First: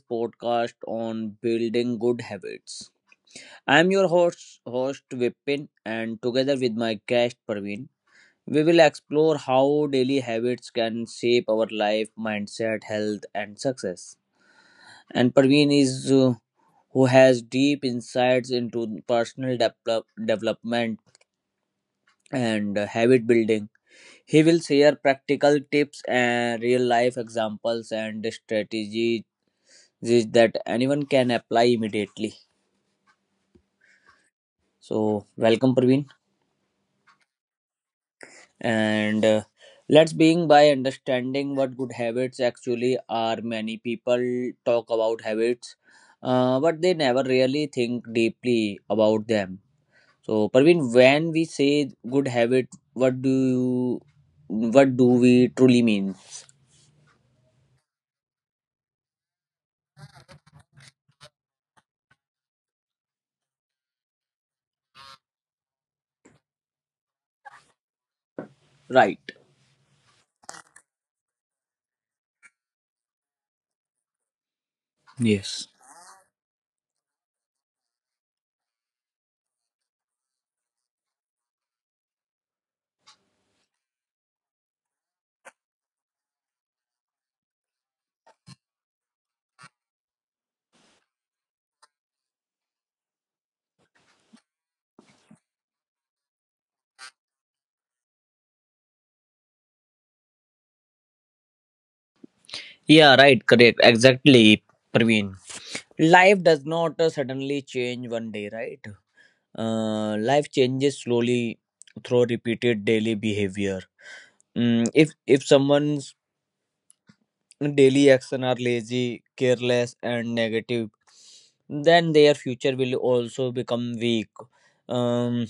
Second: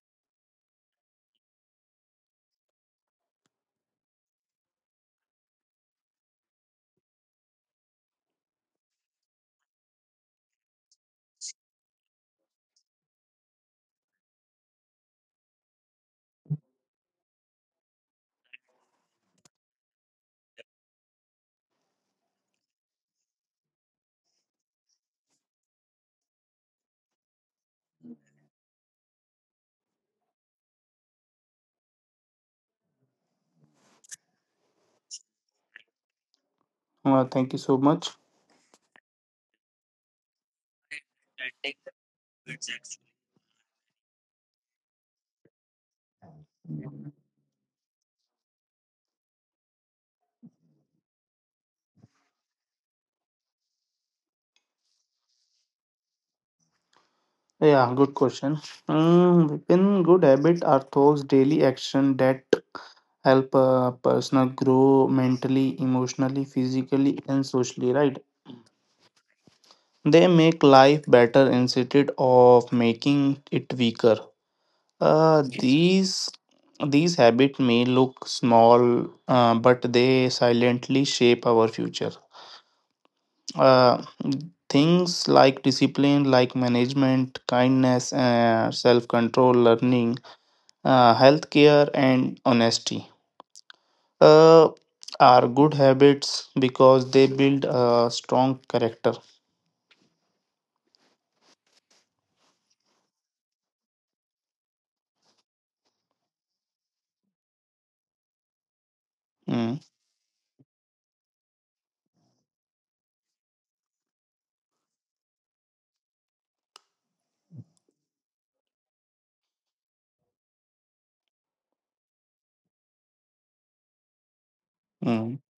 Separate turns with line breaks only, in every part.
podcast on building good habits. I'm your host, Vipin, and together with my guest Praveen, we will explore how daily habits can shape our life, mindset, health, and success. And Praveen is who has deep insights into personal development and habit building. He will share practical tips and real life examples and strategies this that anyone can apply immediately, so welcome, Praveen.
Thank you so much.
And let's begin by understanding what good habits actually are. Many people talk about habits, but they never really think deeply about them. So, Praveen, when we say good habit, what do you what do we truly mean?
Yeah, good question. In good habit are those daily action that help a person grow mentally, emotionally, physically, and socially. Right?
Right.
They make life better instead of making it weaker. Uh,
Yes.
these these habits may look small, but they silently shape our future. uh, Things like discipline like management kindness self-control learning healthcare and honesty uh, are good habits because they build a strong character.
Yeah, right, correct. Exactly, Praveen. Life does not suddenly change one day, right?
Mm,
Life changes slowly through repeated daily behavior. If someone's daily action are lazy, careless, and negative, then their future will also become weak.
mm.
Um,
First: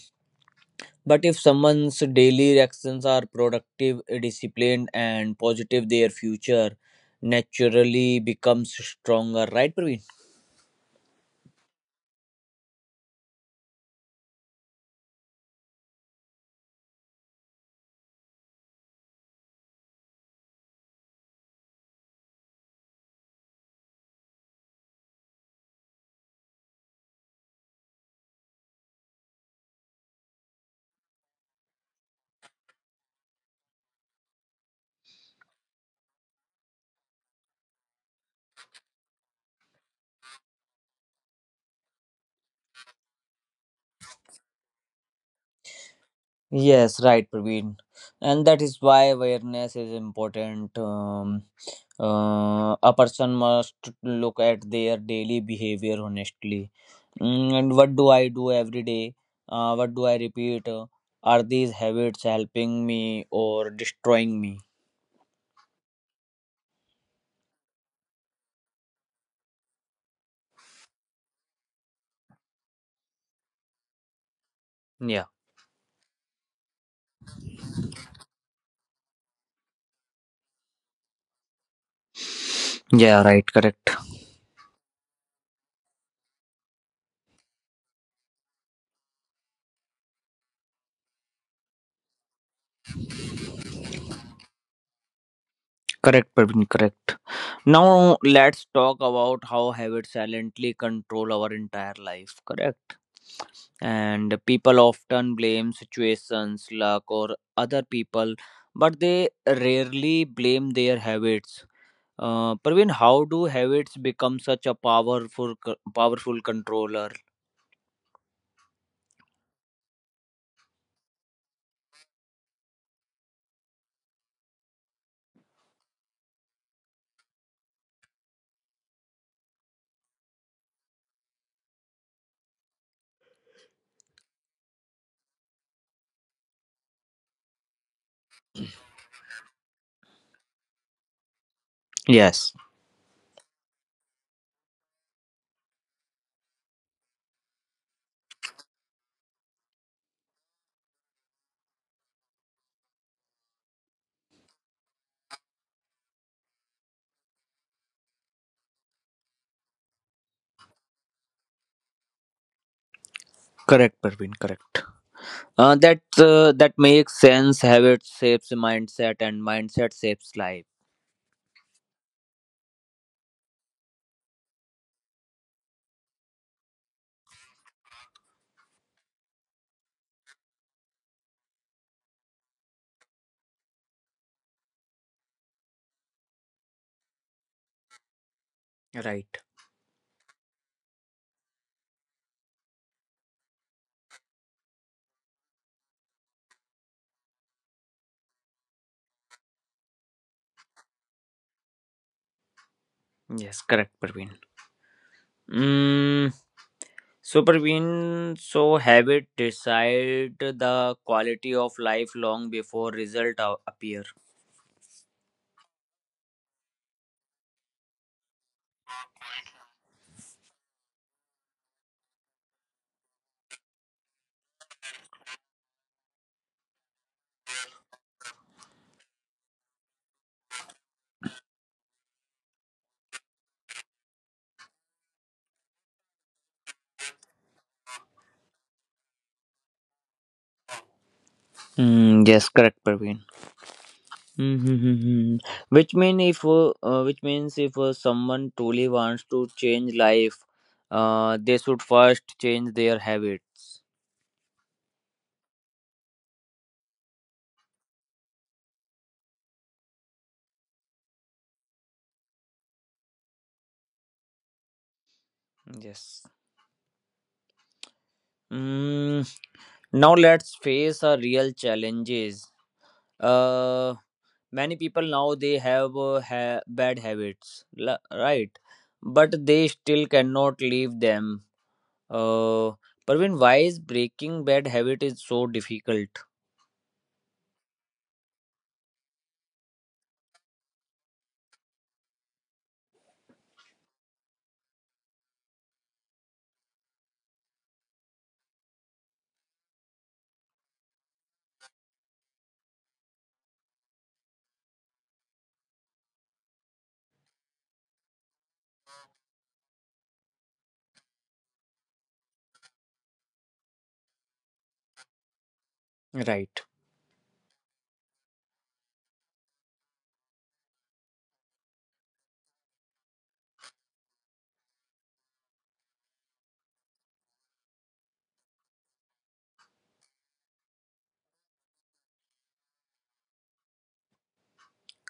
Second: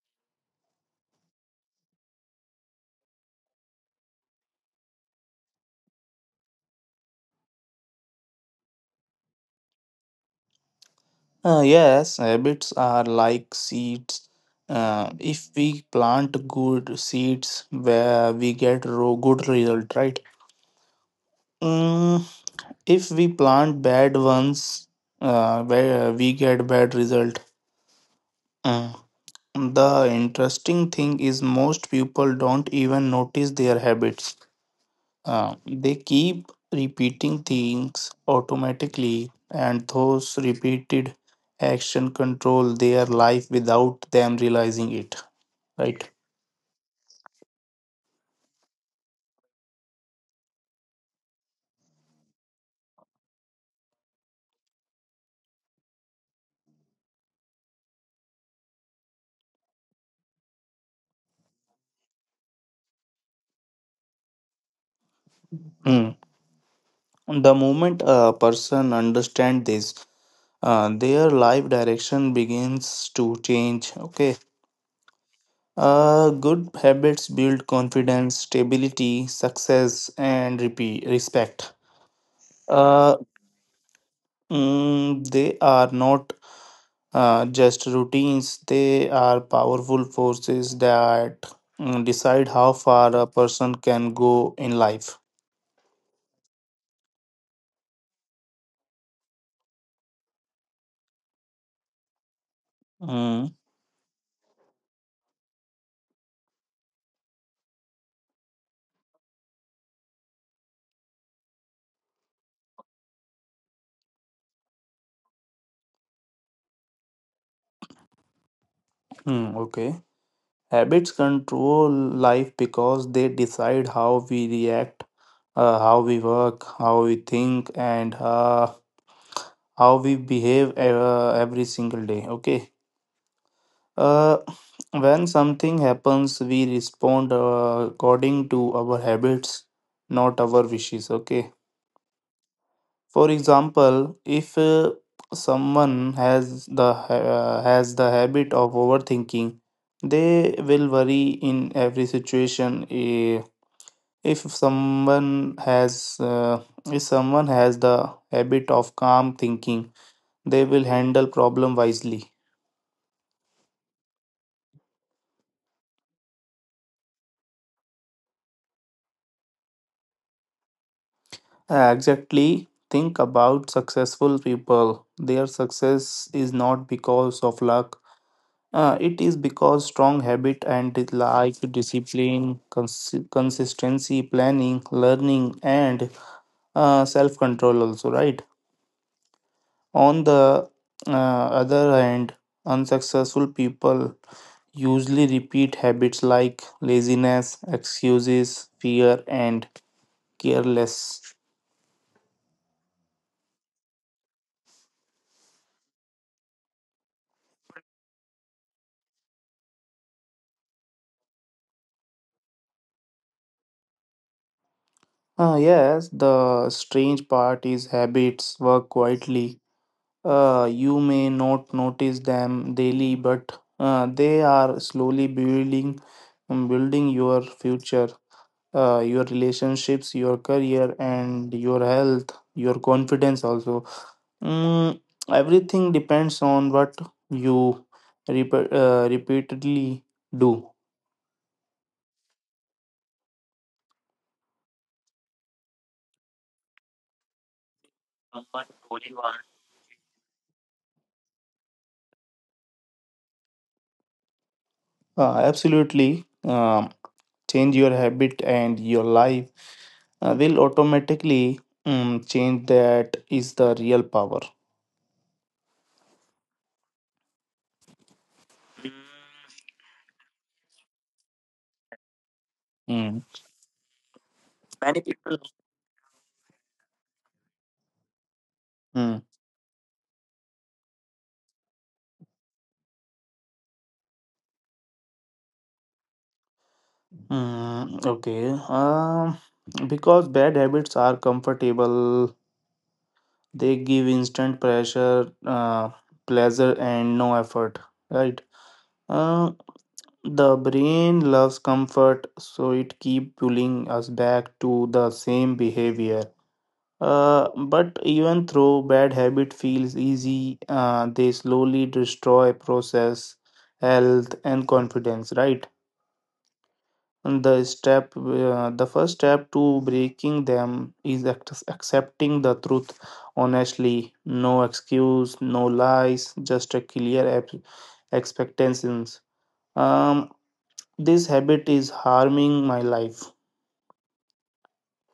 but if someone's daily actions are productive, disciplined, and positive, their future naturally becomes stronger. Right, Praveen?
Yes, habits are like seeds. If we plant good seeds where we get good result, right? Mm, If we plant bad ones, where we get bad result. Uh, the interesting thing is most people don't even notice their habits. They keep repeating things automatically, and those repeated action control their life without them realizing it. Right.
Yes, right, Praveen. And that is why awareness is important. A person must look at their daily behavior honestly. And what do I do every day? What do I repeat? Are these habits helping me or destroying me?
Hmm. The moment a person understands this, their life direction begins to change. Okay.
Yeah.
Good habits build confidence, stability, success, and respect. Uh,
Yeah, right, correct.
they are not just routines, they are powerful forces that decide how far a person can go in life.
Correct, Praveen, correct. Now let's talk about how habits silently control our entire life, correct?
Mm,
And people often blame situations, luck, or other people, but they rarely blame their habits. Praveen, how do habits become such a powerful, powerful controller?
mm, okay. Habits control life because they decide how we react, how we work, how we think, and how we behave every single day, okay. uh, when something happens, we respond according to our habits, not our wishes, okay.
Yes,
For example, if someone has the habit of overthinking, they will worry in every situation. If someone has uh, if someone has the habit of calm thinking, they will handle problem wisely.
correct, Praveen, correct. That makes sense. Habits shapes mindset, and mindset shapes life.
Exactly. Think about successful people. Their success is not because of luck. It is because strong habit and it like discipline, consistency, planning, learning, and self-control also, right?
Right.
On the uh, other hand, unsuccessful people usually repeat habits like laziness, excuses, fear, and careless.
Yes, correct, Praveen. Mm, Super win, so habit decide the quality of life long before result appear.
Yes, the strange part is habits work quietly. You may not notice them daily, but they are slowly building, building your future, your relationships, your career, and your health, your confidence also. Mm, Everything depends on what you repeatedly do.
Mm, yes, correct, Praveen. Mm-hmm. Which means if someone truly wants to change life, they should first change their habits.
Absolutely. Change your habit and your life will automatically change. That is the real power.
Yes. Mm, Now let's face our real challenges.
Mm.
Uh, Many
Many
people now
people.
they have bad habits, right,
Mm.
but they still cannot leave them. uh, Praveen, why is breaking bad habit is so difficult?
Mm, okay. Because bad habits are comfortable, they give instant pressure, pleasure, and no effort, right? Uh, the brain loves comfort, so it keep pulling us back to the same behavior. But even though bad habit feels easy, they slowly destroy process, health, and confidence. Right?
Right.
And the first step to breaking them is accepting the truth honestly. No excuse, no lies, just a clear expectations. Um, this habit is harming my life.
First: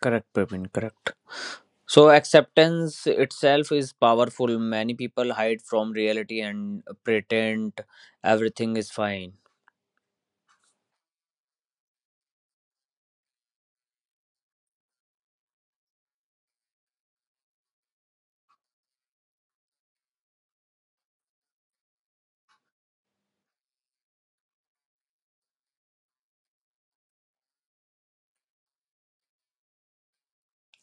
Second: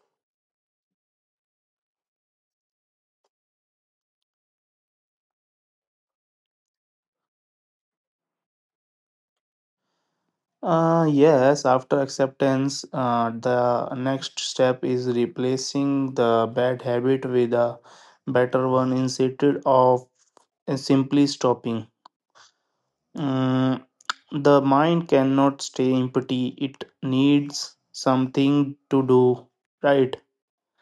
Correct, Praveen. Correct. So acceptance itself is powerful. Many people hide from reality and pretend everything is fine.
Yes, after acceptance, the next step is replacing the bad habit with a better one instead of simply stopping. Mm, the mind cannot stay empty, it needs something to do, right?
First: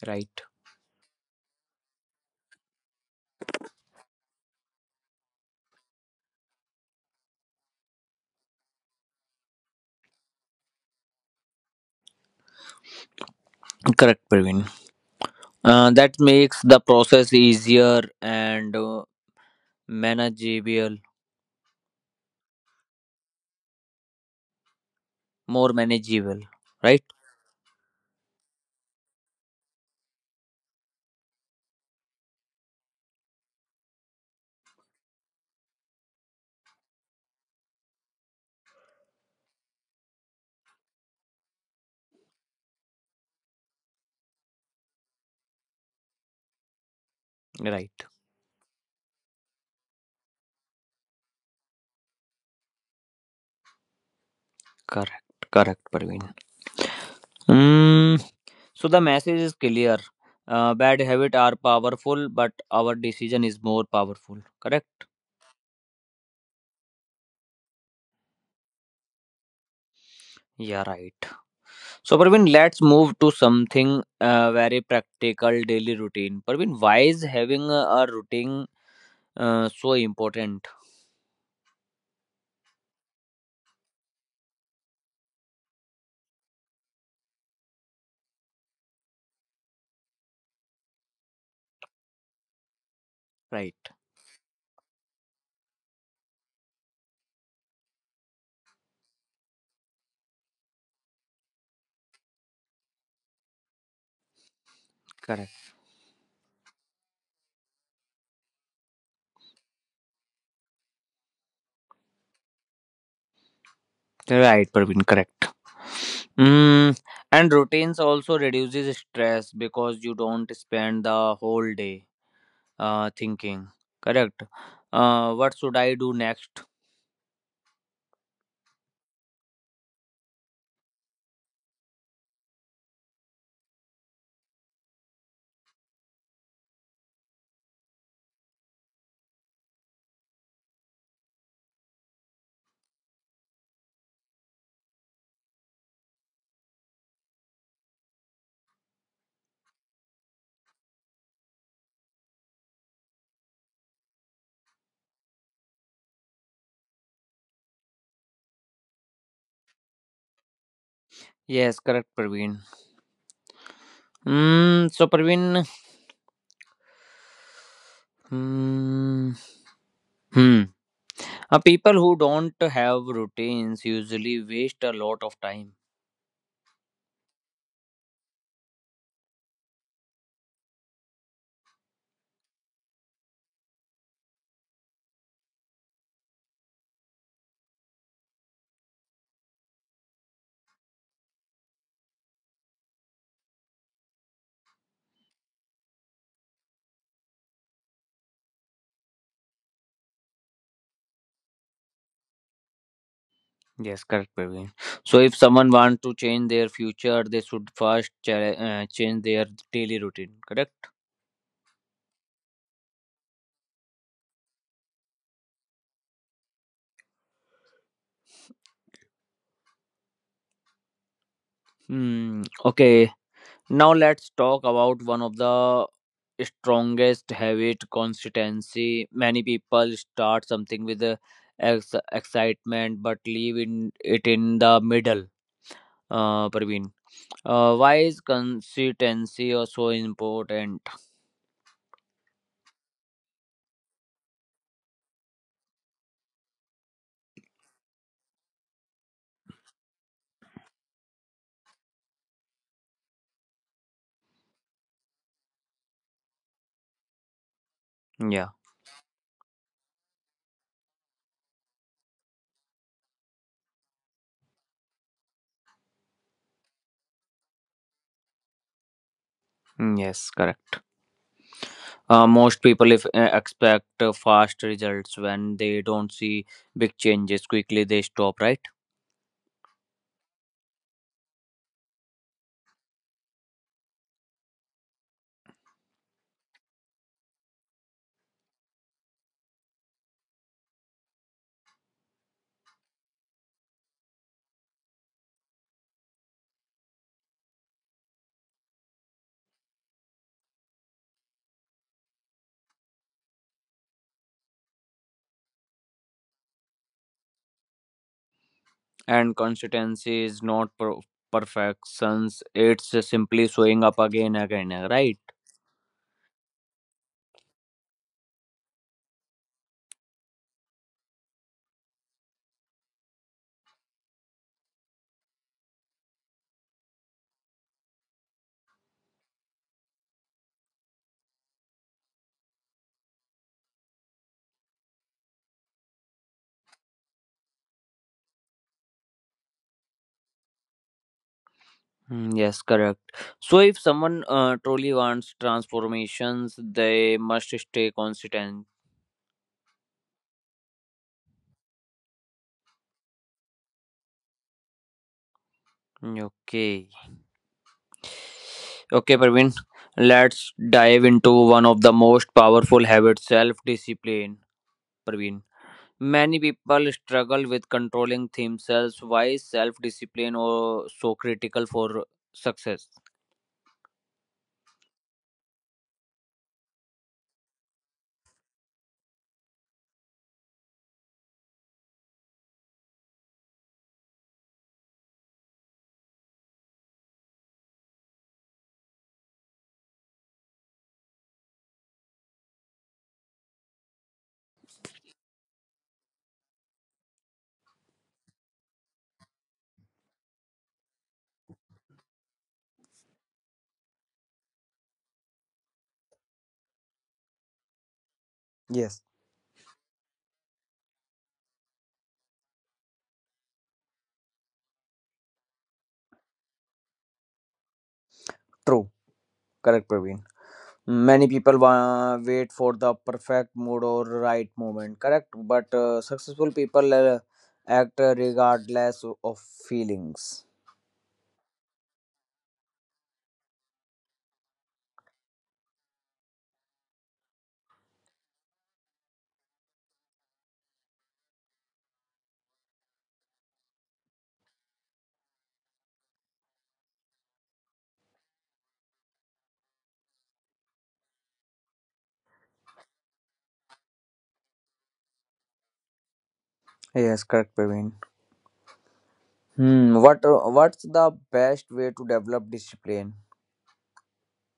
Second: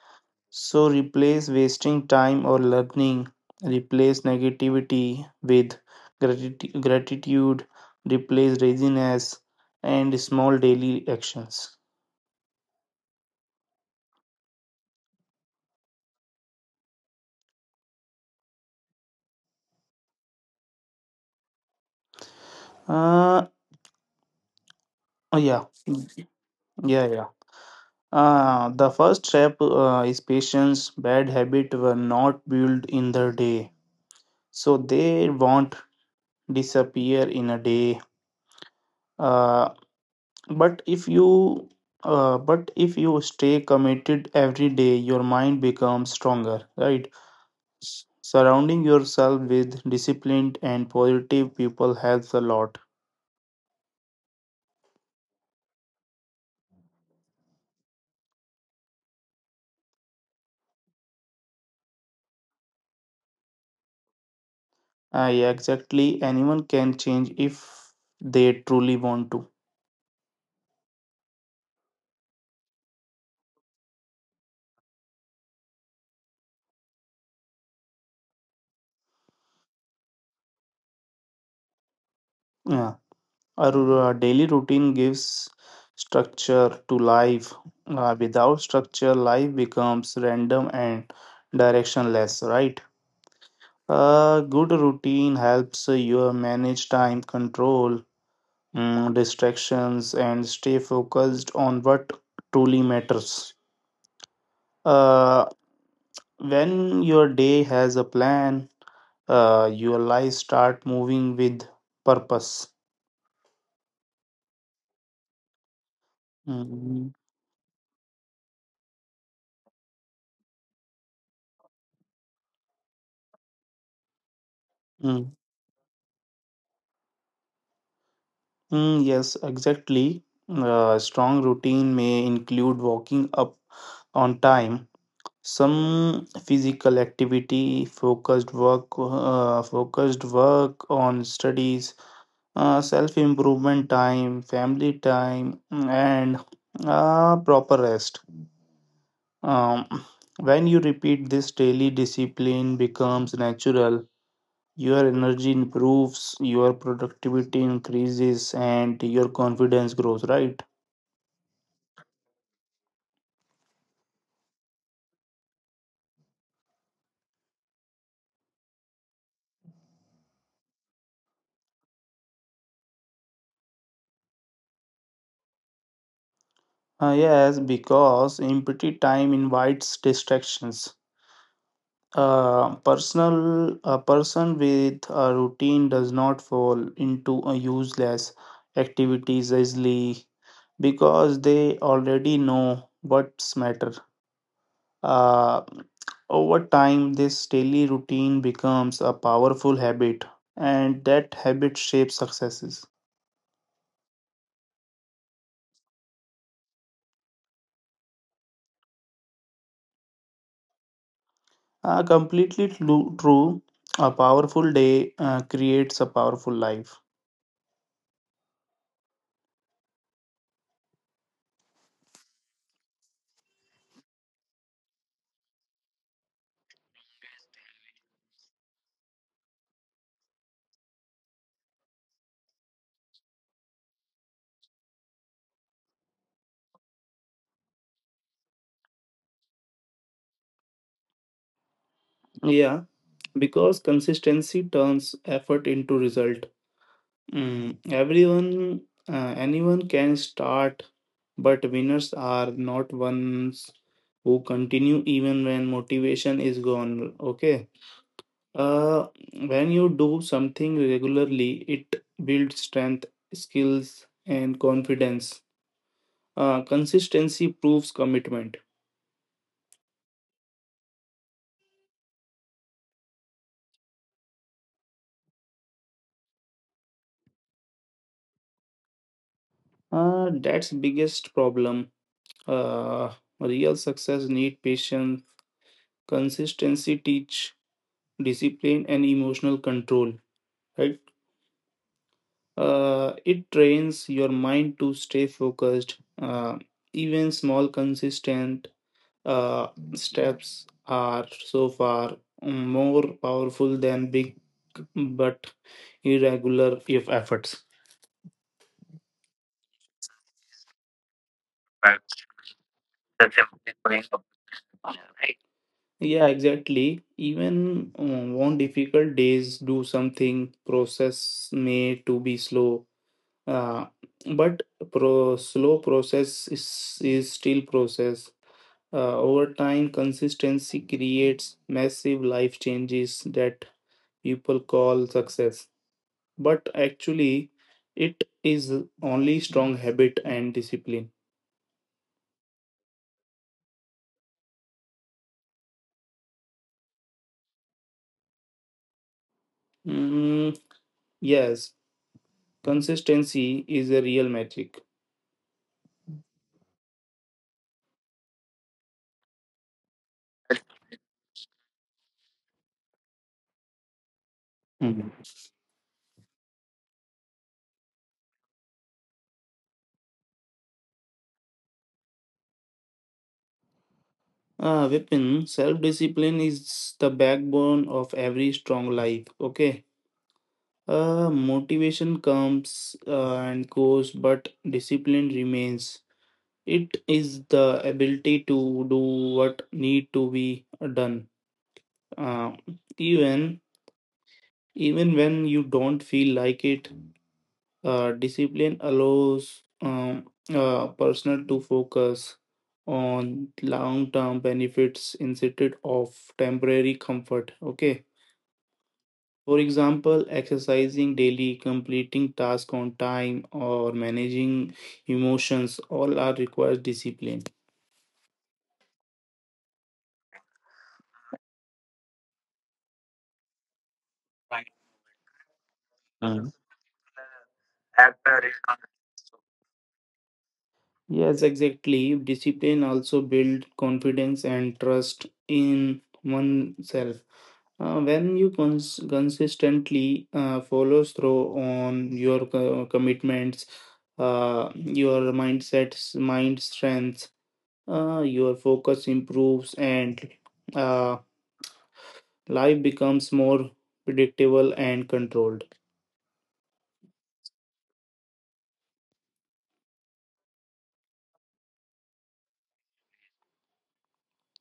Right.
So, replace wasting time or learning, replace negativity with gratitude, replace laziness, and small daily actions.
Correct, Praveen. That makes the process easier and manageable.
Uh, oh yeah,
More
mm,
manageable, right?
yeah, yeah. The first trap is patience. Bad habits were not built in the day, so they won't disappear in a day. Uh, but if you, but if you stay committed every day, your mind becomes stronger, right?
Right.
Surrounding yourself with disciplined and positive people helps a lot.
Correct. Correct, Parveen. Mm, so the message is clear. Bad habits are powerful, but our decision is more powerful. Correct?
Yeah, exactly. Anyone can change if they truly want to.
Yeah, right. So, Parveen, let's move to something very practical, daily routine. Parveen, why is having a routine so important?
Yeah. A daily routine gives structure to life. Without structure, life becomes random and directionless, right?
Right.
A good routine helps you manage time, control distractions, and stay focused on what truly matters. Uh,
Correct.
when your day has a plan, your life start moving with purpose.
Right, Parveen. Correct. Mm,
Mhm.
and routines also reduces stress because you don't spend the whole day thinking. Correct. What should I do next?
Yes, exactly. A strong routine may include walking up on time, some physical activity, focused work on studies, self-improvement time, family time, and proper rest. Um, when you repeat this daily, discipline becomes natural. Your energy improves, your productivity increases, and your confidence grows, right?
Yes, correct, Praveen. Mm, so, Praveen, hmm, hmm, people who don't have routines usually waste a lot of time.
Yes, because empty time invites distractions. A person with a routine does not fall into a useless activities easily because they already know what's matter. Uh, Over time, this daily routine becomes a powerful habit, and that habit shapes successes.
Yes, correct, Praveen. So, if someone wants to change their future, they should first change their daily routine. Correct.
Completely true. A powerful day creates a powerful life.
Hmm. Okay. Now let's talk about one of the strongest habit, consistency. Many people start something with the excitement but leave in it in the middle. Praveen, why is consistency also important?
Yeah, because consistency turns effort into result. Mm, everyone, Anyone can start, but winners are not ones who continue even when motivation is gone. Okay.
Yeah,
Uh, when you do something regularly, it builds strength, skills, and confidence. Consistency proves commitment.
mm, yes, correct. Most people if expect fast results. When they don't see big changes quickly, they stop, right?
That's biggest problem. Uh, Real success need patience. Consistency teach discipline and emotional control. Right? It trains your mind to stay focused. Uh, Even small consistent uh, steps are so far more powerful than big but irregular if efforts.
And consistency is not perfections. It's just simply showing up again and again, right?
Yeah, exactly. Even on difficult days, do something. Process may to be slow, uh, but pro slow process is still process. Over time, consistency creates massive life changes that people call success, but actually it is only strong habit and discipline.
Mm, yes, correct. So if someone truly wants transformations, they must stay consistent.
mm, yes, consistency is a real magic.
Mm, okay. Okay, Praveen, let's dive into one of the most powerful habits, self discipline.
Mhm.
Praveen, many people struggle with controlling themselves. Why is self discipline or so critical for success?
Weapon, self-discipline is the backbone of every strong life, okay. Motivation comes and goes, but discipline remains. It is the ability to do what need to be done, uh, even even when you don't feel like it. Discipline allows personnel to focus on long-term benefits instead of temporary comfort. Okay.
Yes,
For example, exercising daily, completing tasks on time, or managing emotions all are requires discipline.
true. Correct, Praveen. Many people wait for the perfect mood or right moment. Correct, but successful people act regardless of feelings.
Yes, exactly. Discipline also build confidence and trust in oneself. When you consistently follow through on your commitments, your mindsets, mind strength, your focus improves, and uh, life becomes more predictable and controlled.
Yes, correct, Praveen. Hmm. What's the best way to develop discipline?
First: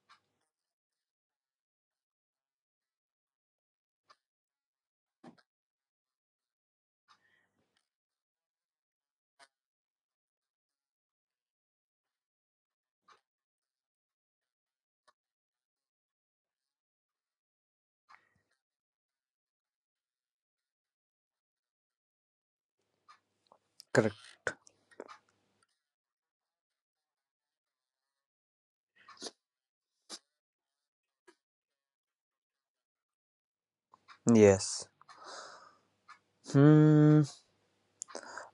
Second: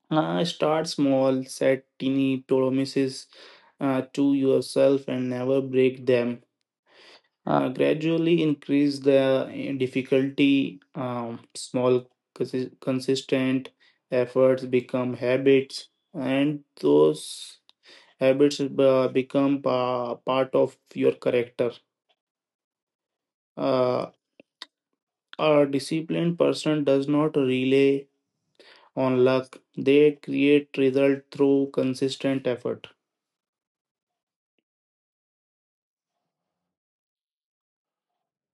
Start small, set tiny promises to yourself, and never break them. Gradually increase the difficulty. Small, consistent efforts become habits, and those habits become part of your character. Uh,
Correct.
a disciplined person does not rely on luck, they create result through consistent effort.
Yes. Hmm.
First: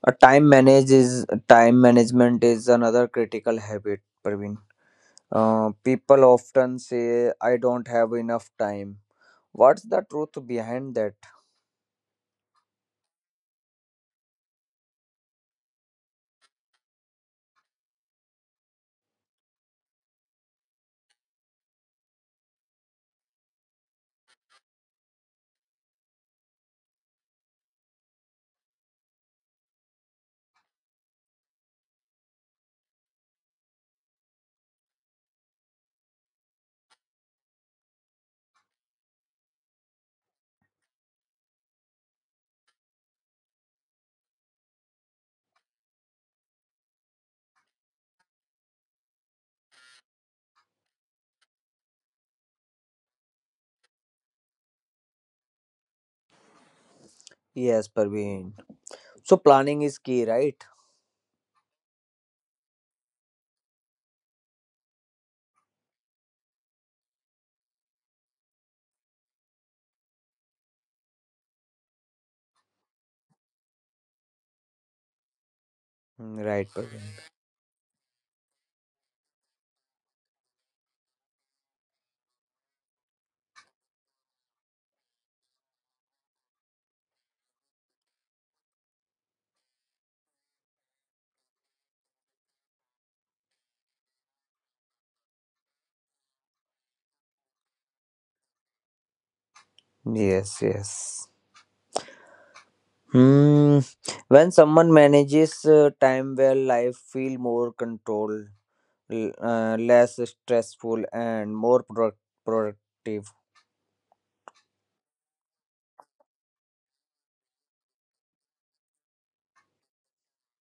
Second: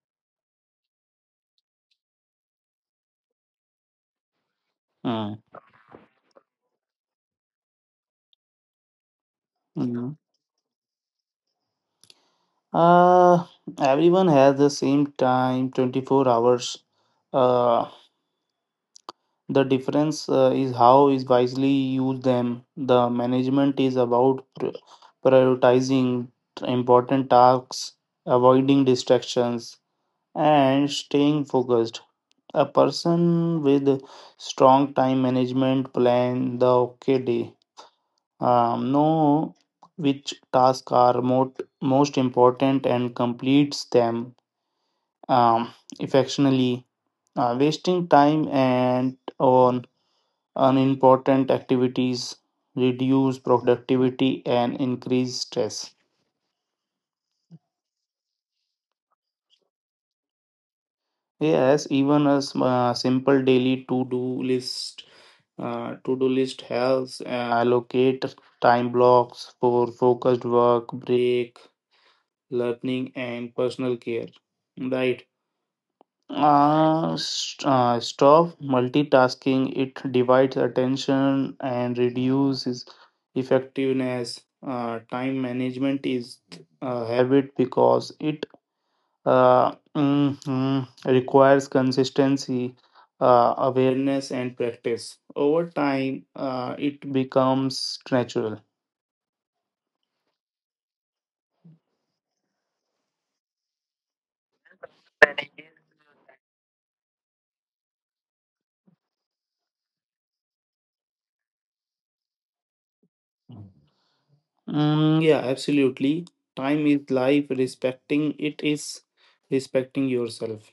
A time manage is time management is another critical habit, Praveen.
Mm,
People often say, "I don't have enough time." What's the
mm.
truth behind that?
Uh, Everyone has the same time, 24 hours. Uh, The difference is how is wisely use them. The management is about prioritizing important tasks, avoiding distractions, and staying focused. A person with strong time management plan the okay day. Know which tasks are most important and completes them um, effectively. Wasting time and on unimportant activities, reduce productivity, and increase stress.
Yes, Parveen. So planning is key, right?
Yes, even a simple daily to-do list helps allocate time blocks for focused work, break, learning, and personal care. Right.
Mm, right, Parveen.
Stop multitasking. It divides attention and reduces effectiveness. Time management is a habit because it mhm, requires consistency, awareness, and practice. Over time, it becomes natural.
Yes, yes. Hmm. When someone manages time well, life feel more controlled, less stressful, and more productive.
Yeah, absolutely. Time is life. Respecting it is respecting yourself.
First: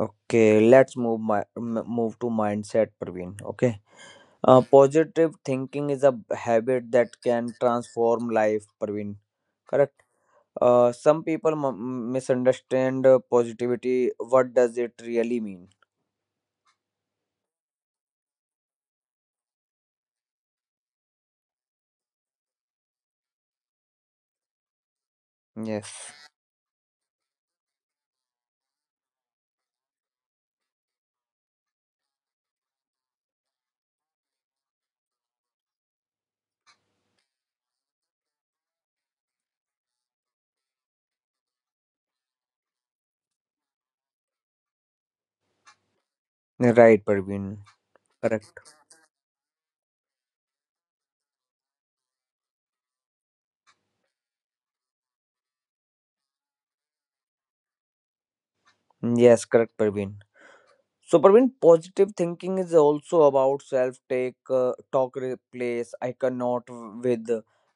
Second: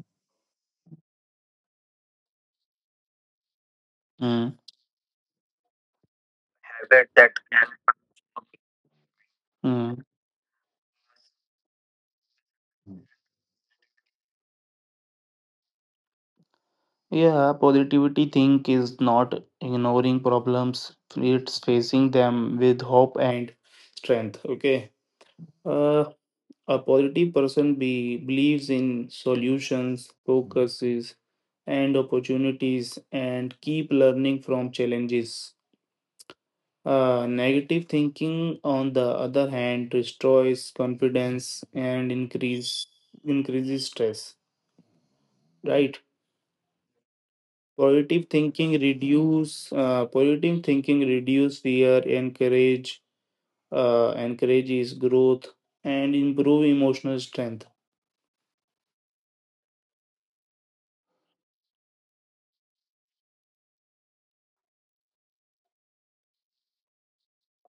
Okay, let's move my m- move to mindset, Parveen. Okay.
Mm,
Positive thinking is habit that can transform life, Parveen. Correct.
mm.
Some people misunderstand positivity. What does it really mean?
Yeah, positivity think is not ignoring problems, it's facing them with hope and strength. Okay. Uh,
Yes.
a positive person believes in solutions, focuses, and opportunities, and keep learning from challenges. Negative thinking, on the other hand, destroys confidence and increases stress. Right.
Right, Parveen.
Positive thinking
Correct.
reduce uh, positive thinking reduce fear, encourages growth, and improve emotional strength.
Yes, correct, Parveen. So, Parveen, positive thinking is also about talk. Replace "I cannot" with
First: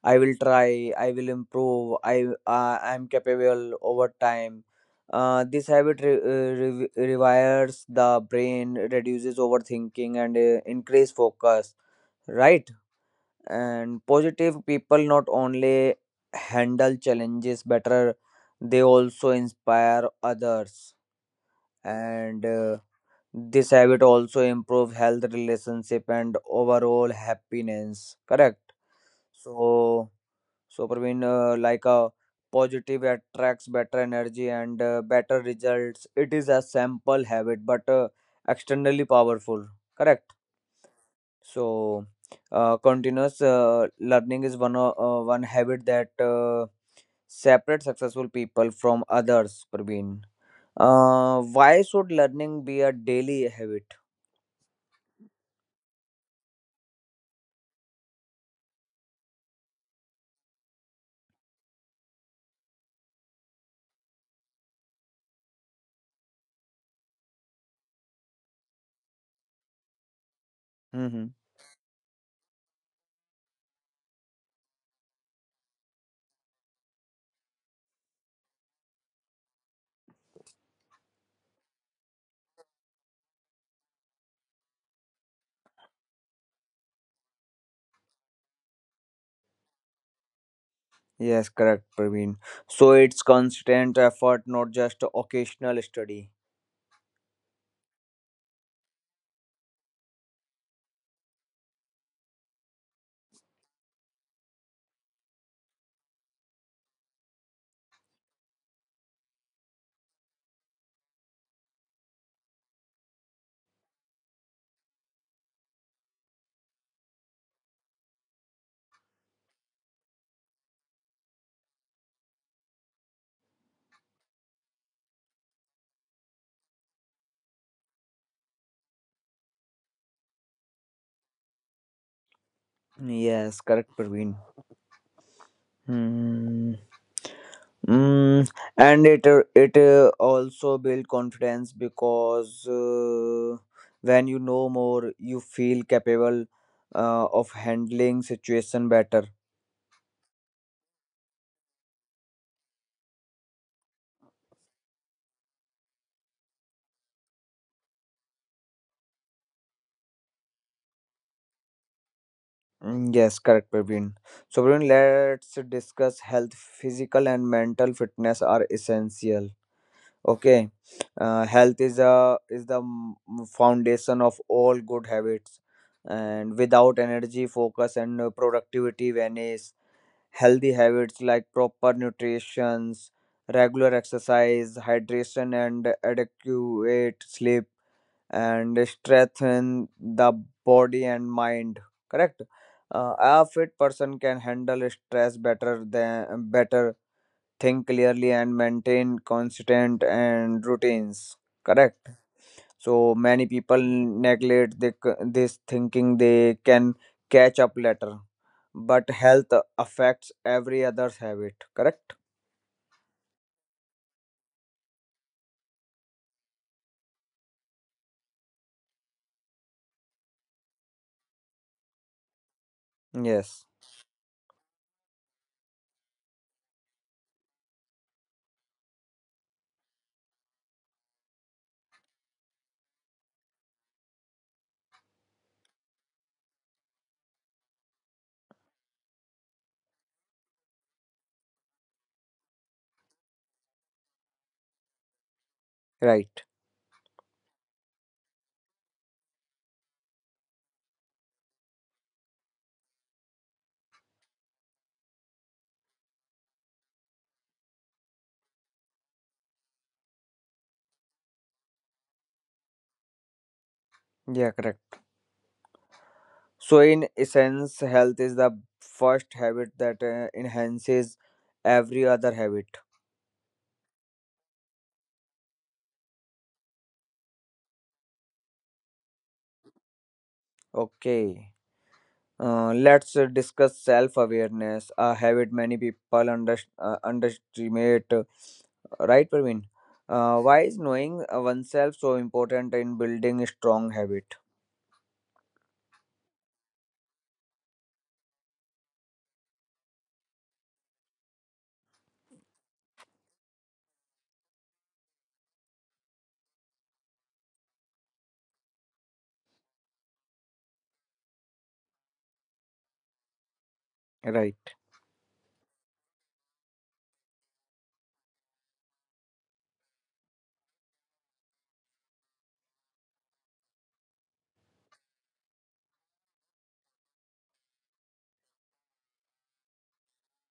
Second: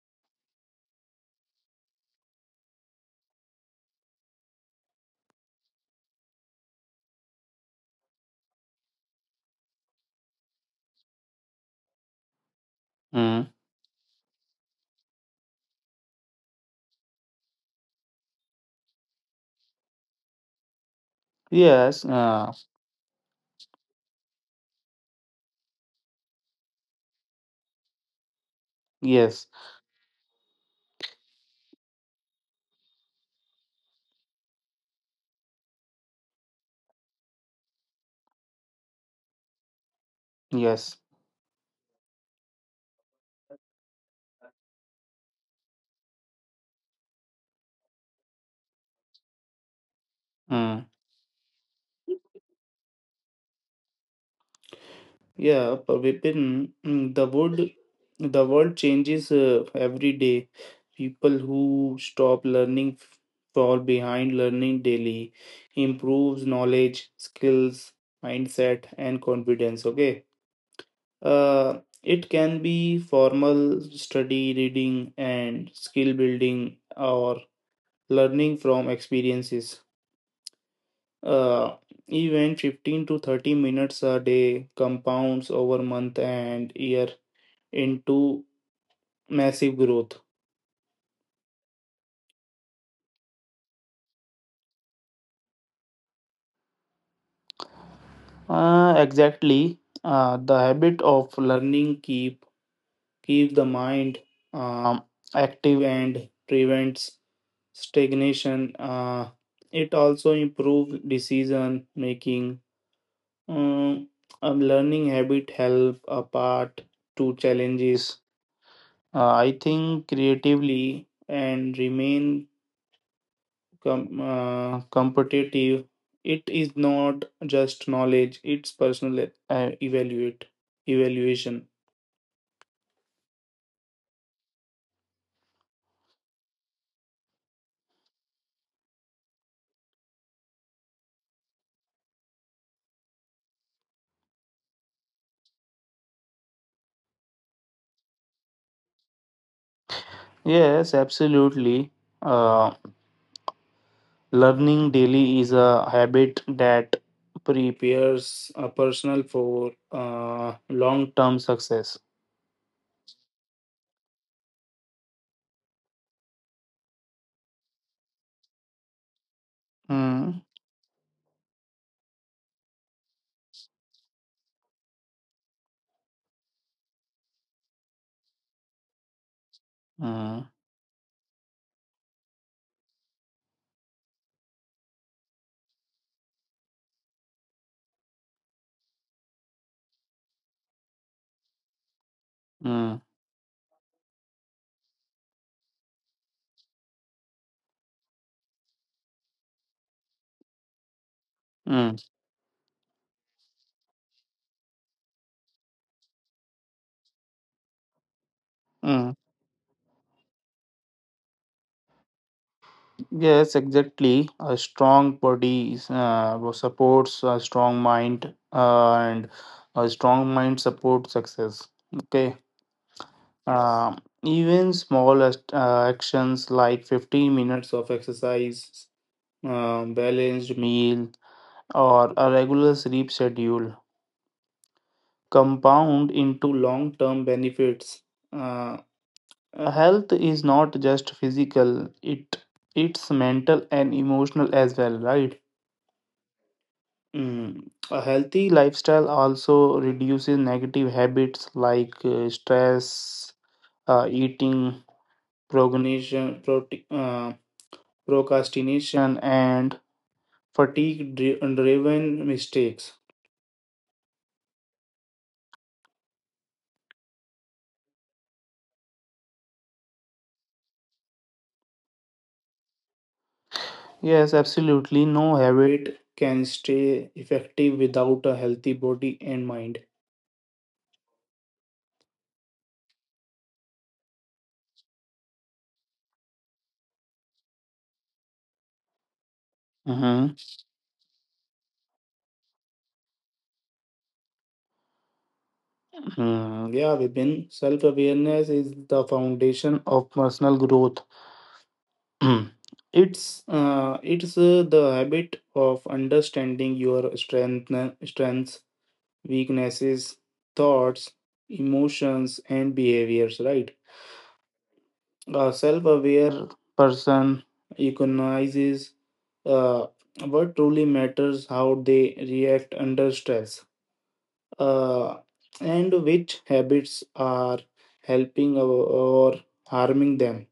"I will try. I will improve. I'm capable" over time. This habit rewires the brain, reduces overthinking, and increase focus. Right.
Mm.
And positive people not only handle challenges better, they also inspire others,
Yes,
and uh, this habit also improve health, relationship, and overall happiness, correct?
yes,
So, so Praveen, like a positive attracts better energy and better results. It is a simple habit but externally powerful, correct?
yes.
So, continuous learning is one habit that separates successful people from others. Praveen,
Mm.
why should learning be a daily habit?
Yeah, but Vipin, the world changes every day. People who stop learning fall behind, learning daily improves knowledge, skills, mindset, and confidence. Okay.
Mm-hmm.
Uh, it can be formal study, reading, and skill building, or learning from experiences. Uh, Even 15 to 30 minutes a day compounds over month and year into massive growth.
Yes, correct, Praveen. So it's constant effort, not just occasional study.
Exactly. The habit of learning keep the mind um, active and prevents stagnation. It also improves decision making. Um, a learning habit help a part to challenges. I think creatively and remain competitive. It is not just knowledge; it's personal evaluate evaluation.
Yes, correct, Praveen. Hmm. Mm, and it also build confidence, because when you know more, you feel capable of handling situation better.
Yes, absolutely. Uh, Learning daily is a habit that prepares a person for long-term success.
Mm, yes, correct, Praveen. So, Praveen, let's discuss health. Physical and mental fitness are essential.
Mm,
Okay. Health is a is the foundation of all good habits, and without energy, focus, and productivity vanish.
mm,
Healthy habits like proper nutrition, regular exercise, hydration, and adequate sleep, and strengthen the body and mind, correct?
mm,
A fit person can handle stress better than better, think clearly, and maintain consistent and routines,
mm,
correct? So many people neglect the, this, thinking they can catch up later, but
mm.
health affects every other habit, correct?
Yes, exactly. A strong body supports a strong mind, and a strong mind supports success. Okay.
Yes.
Uh, Even small actions like 15 minutes of exercise, balanced meal, or a regular sleep schedule compound into long term benefits. Uh, Health is not just physical, it's mental and emotional as well, right?
Right.
Mm. A healthy lifestyle also reduces negative habits like stress, eating, procrastination, and fatigue driven mistakes.
Yeah, correct. So, in essence, health is the first habit that enhances every other habit.
Yes, absolutely. No habit can stay effective without a healthy body and mind.
Okay. Let's discuss self-awareness, a habit many people underestimate. Right, Praveen?
Mhm.
Why is knowing oneself so important in building a strong habit?
Yeah, Vipin, self awareness is the foundation of personal growth. Mm. It's the habit of understanding your strengths, weaknesses, thoughts, emotions, and behaviors, right?
Right.
A self aware person recognizes uh, what truly matters, how they react under stress, uh, and which habits are helping or harming them.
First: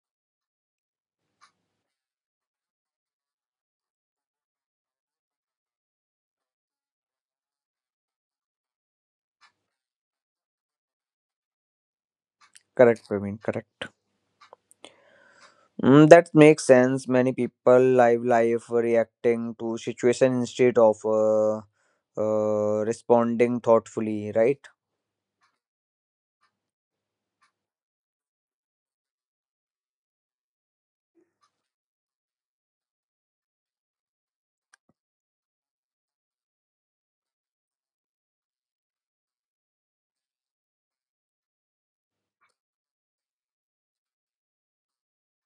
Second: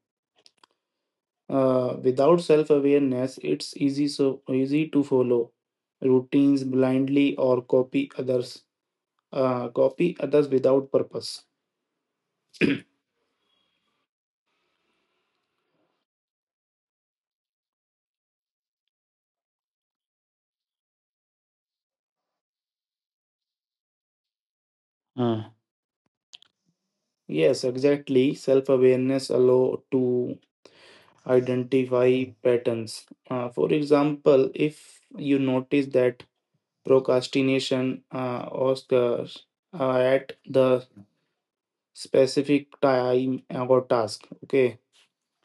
Without self awareness, it's easy, so easy to follow routines blindly or copy others without purpose.
Correct, Praveen. Correct. Mm, that makes sense. Many people live life reacting to situation instead of responding thoughtfully. Right.
Mm. Yes, exactly. Self awareness allow to identify patterns. For example, if you notice that procrastination occurs at the specific time or task, okay,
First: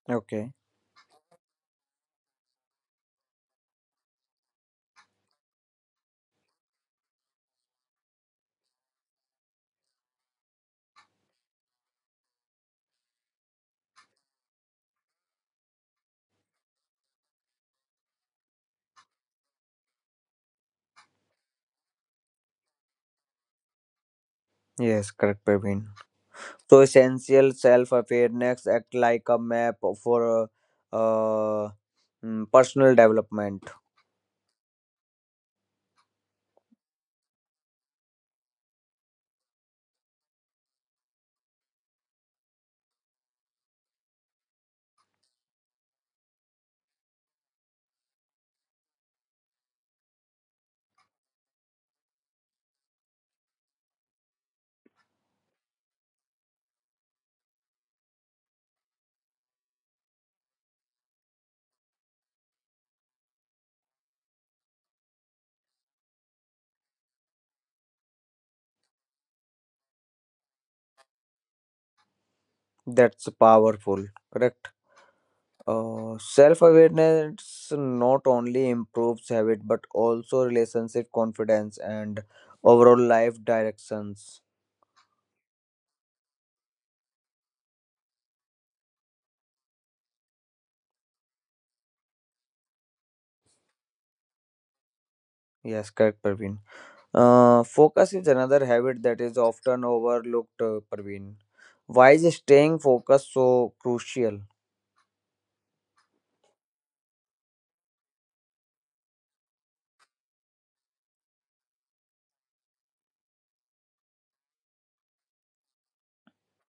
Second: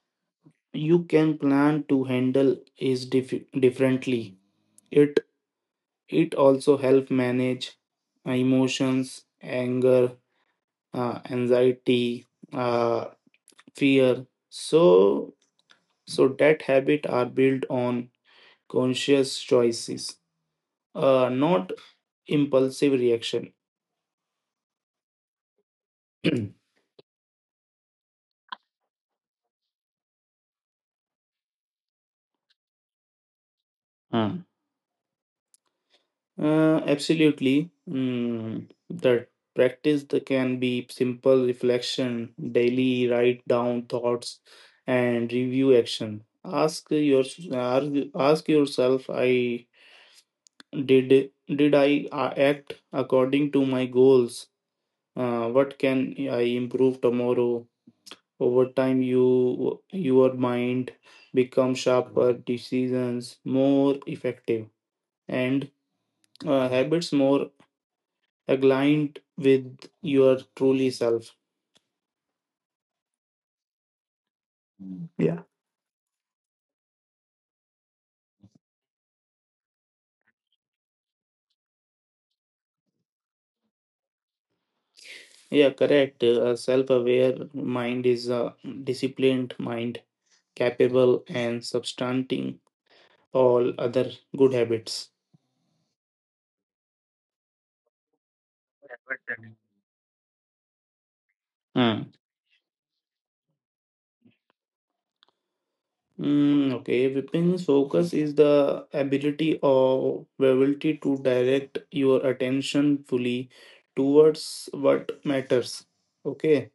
Okay.
you can plan to handle is differently. It it also help manage emotions, anger, anxiety, uh, fear. So that habit are built on conscious choices, not impulsive reaction.
Yes. Correct, Praveen. So, essential, self-awareness act like a map for uh, uh, personal development.
Hmm. Absolutely. The practice that can be simple reflection, daily write down thoughts, and review action. Ask yourself, I did I act according to my goals? What can I improve tomorrow? Over time, your mind becomes sharper, decisions more effective, and habits more aligned with your truly self.
That's powerful, correct?
Yeah.
Self-awareness not only improves habit but also relationship, confidence, and overall life directions.
Yeah, correct. A self-aware mind is a disciplined mind, capable and substanting all other good habits.
Yes, correct, Parveen. Focus is another habit that is often overlooked, Parveen.
Hmm.
Why is staying focused so crucial?
Okay, Vipin's focus is the ability to direct your attention fully towards what matters. Okay.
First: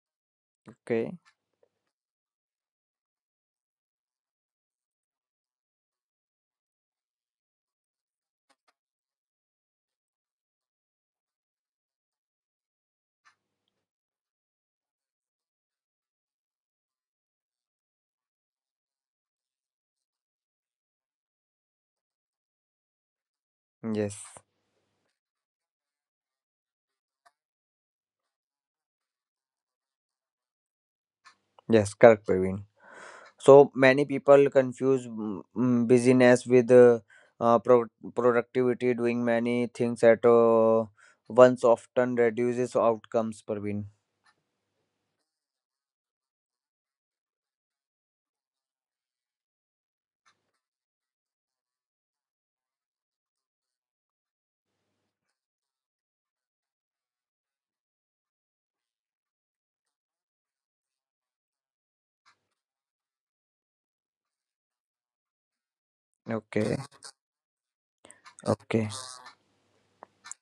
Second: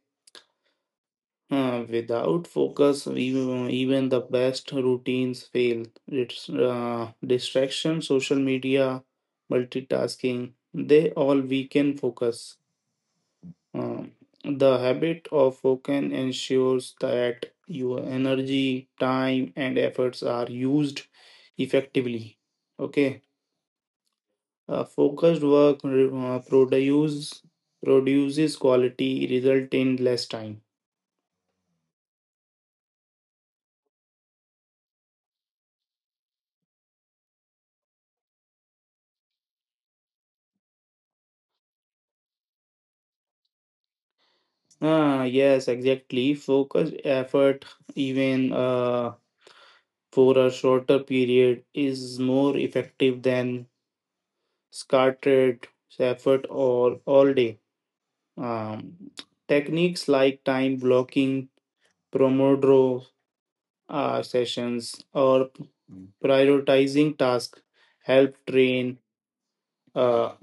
Okay.
Without focus, even the best routines fail. It's distraction, social media, multitasking, they all weaken focus. Uh, the habit of focus ensures that your energy, time, and efforts are used effectively. Okay,
Yes.
focused work produces quality, result in less time.
Yes, correct, Parveen. So many people confuse busyness with uh, pro- productivity. Doing many things at once often reduces outcomes, Parveen.
Yes, exactly. Focused effort, even for a shorter period, is more effective than scattered effort or all day. Um, Techniques like time blocking, Pomodoro sessions, or
Okay,
prioritizing tasks help
okay,
train uh,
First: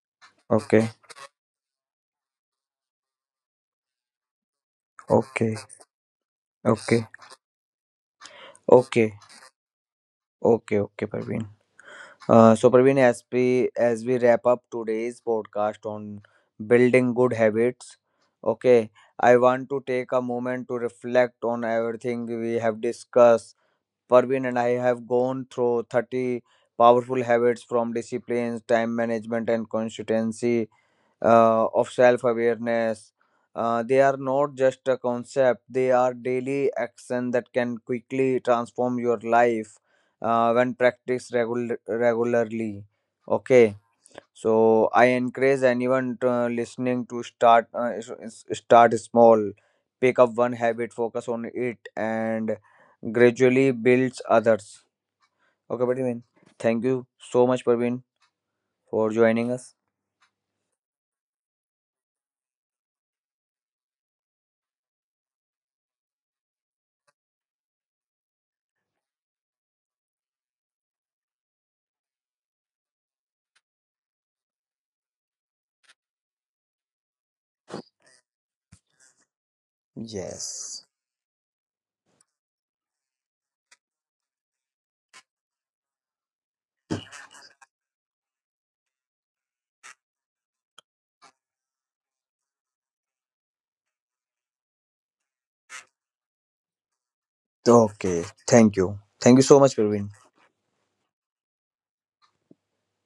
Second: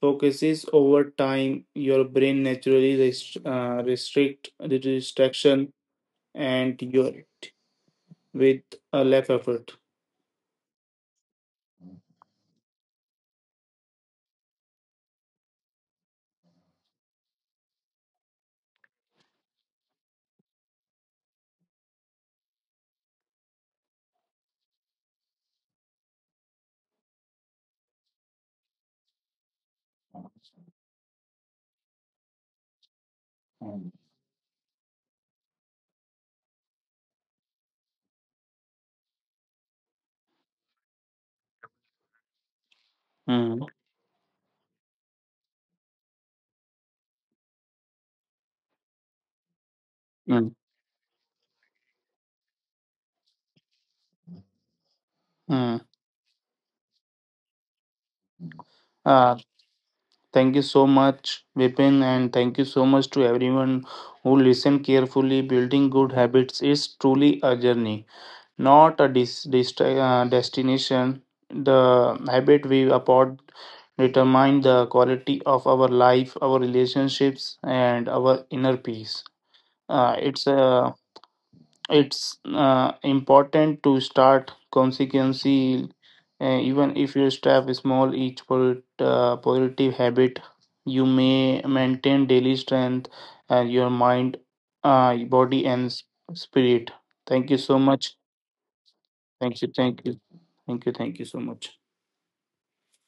focuses
okay,
over time. Your brain naturally restrict the
okay,
distraction and
okay,
your it with a
okay,
less effort.
okay, okay, Parveen. So, Parveen, as we wrap up today's podcast on building good habits, okay, I want to take a moment to reflect on everything we have discussed, Parveen, and I have gone through 30 powerful habits, from disciplines, time management, and consistency of self awareness. They are not just a concept, they are daily action that can quickly transform your life when practiced regularly.
Mm,
Okay, so I encourage anyone to, listening, to start small. Pick up
mm,
one habit, focus on it, and gradually builds others.
mm.
Okay, Praveen. Thank you so much, Praveen, for
Uh,
joining us.
Thank you so much, Vipin, and thank you so much to everyone who listened carefully. Building good habits is truly a journey, not a destination. The habit we upon determine the quality of our life, our relationships, and our inner peace. Uh, it's
Yes.
uh, it's important to start consequently, even if you start with small, each positive habit. You may maintain daily strength and your mind, body, and spirit. Thank you so much.
Okay, thank you, thank you
Thank
so
you,
much,
thank
Praveen.
you, thank you, thank you so much.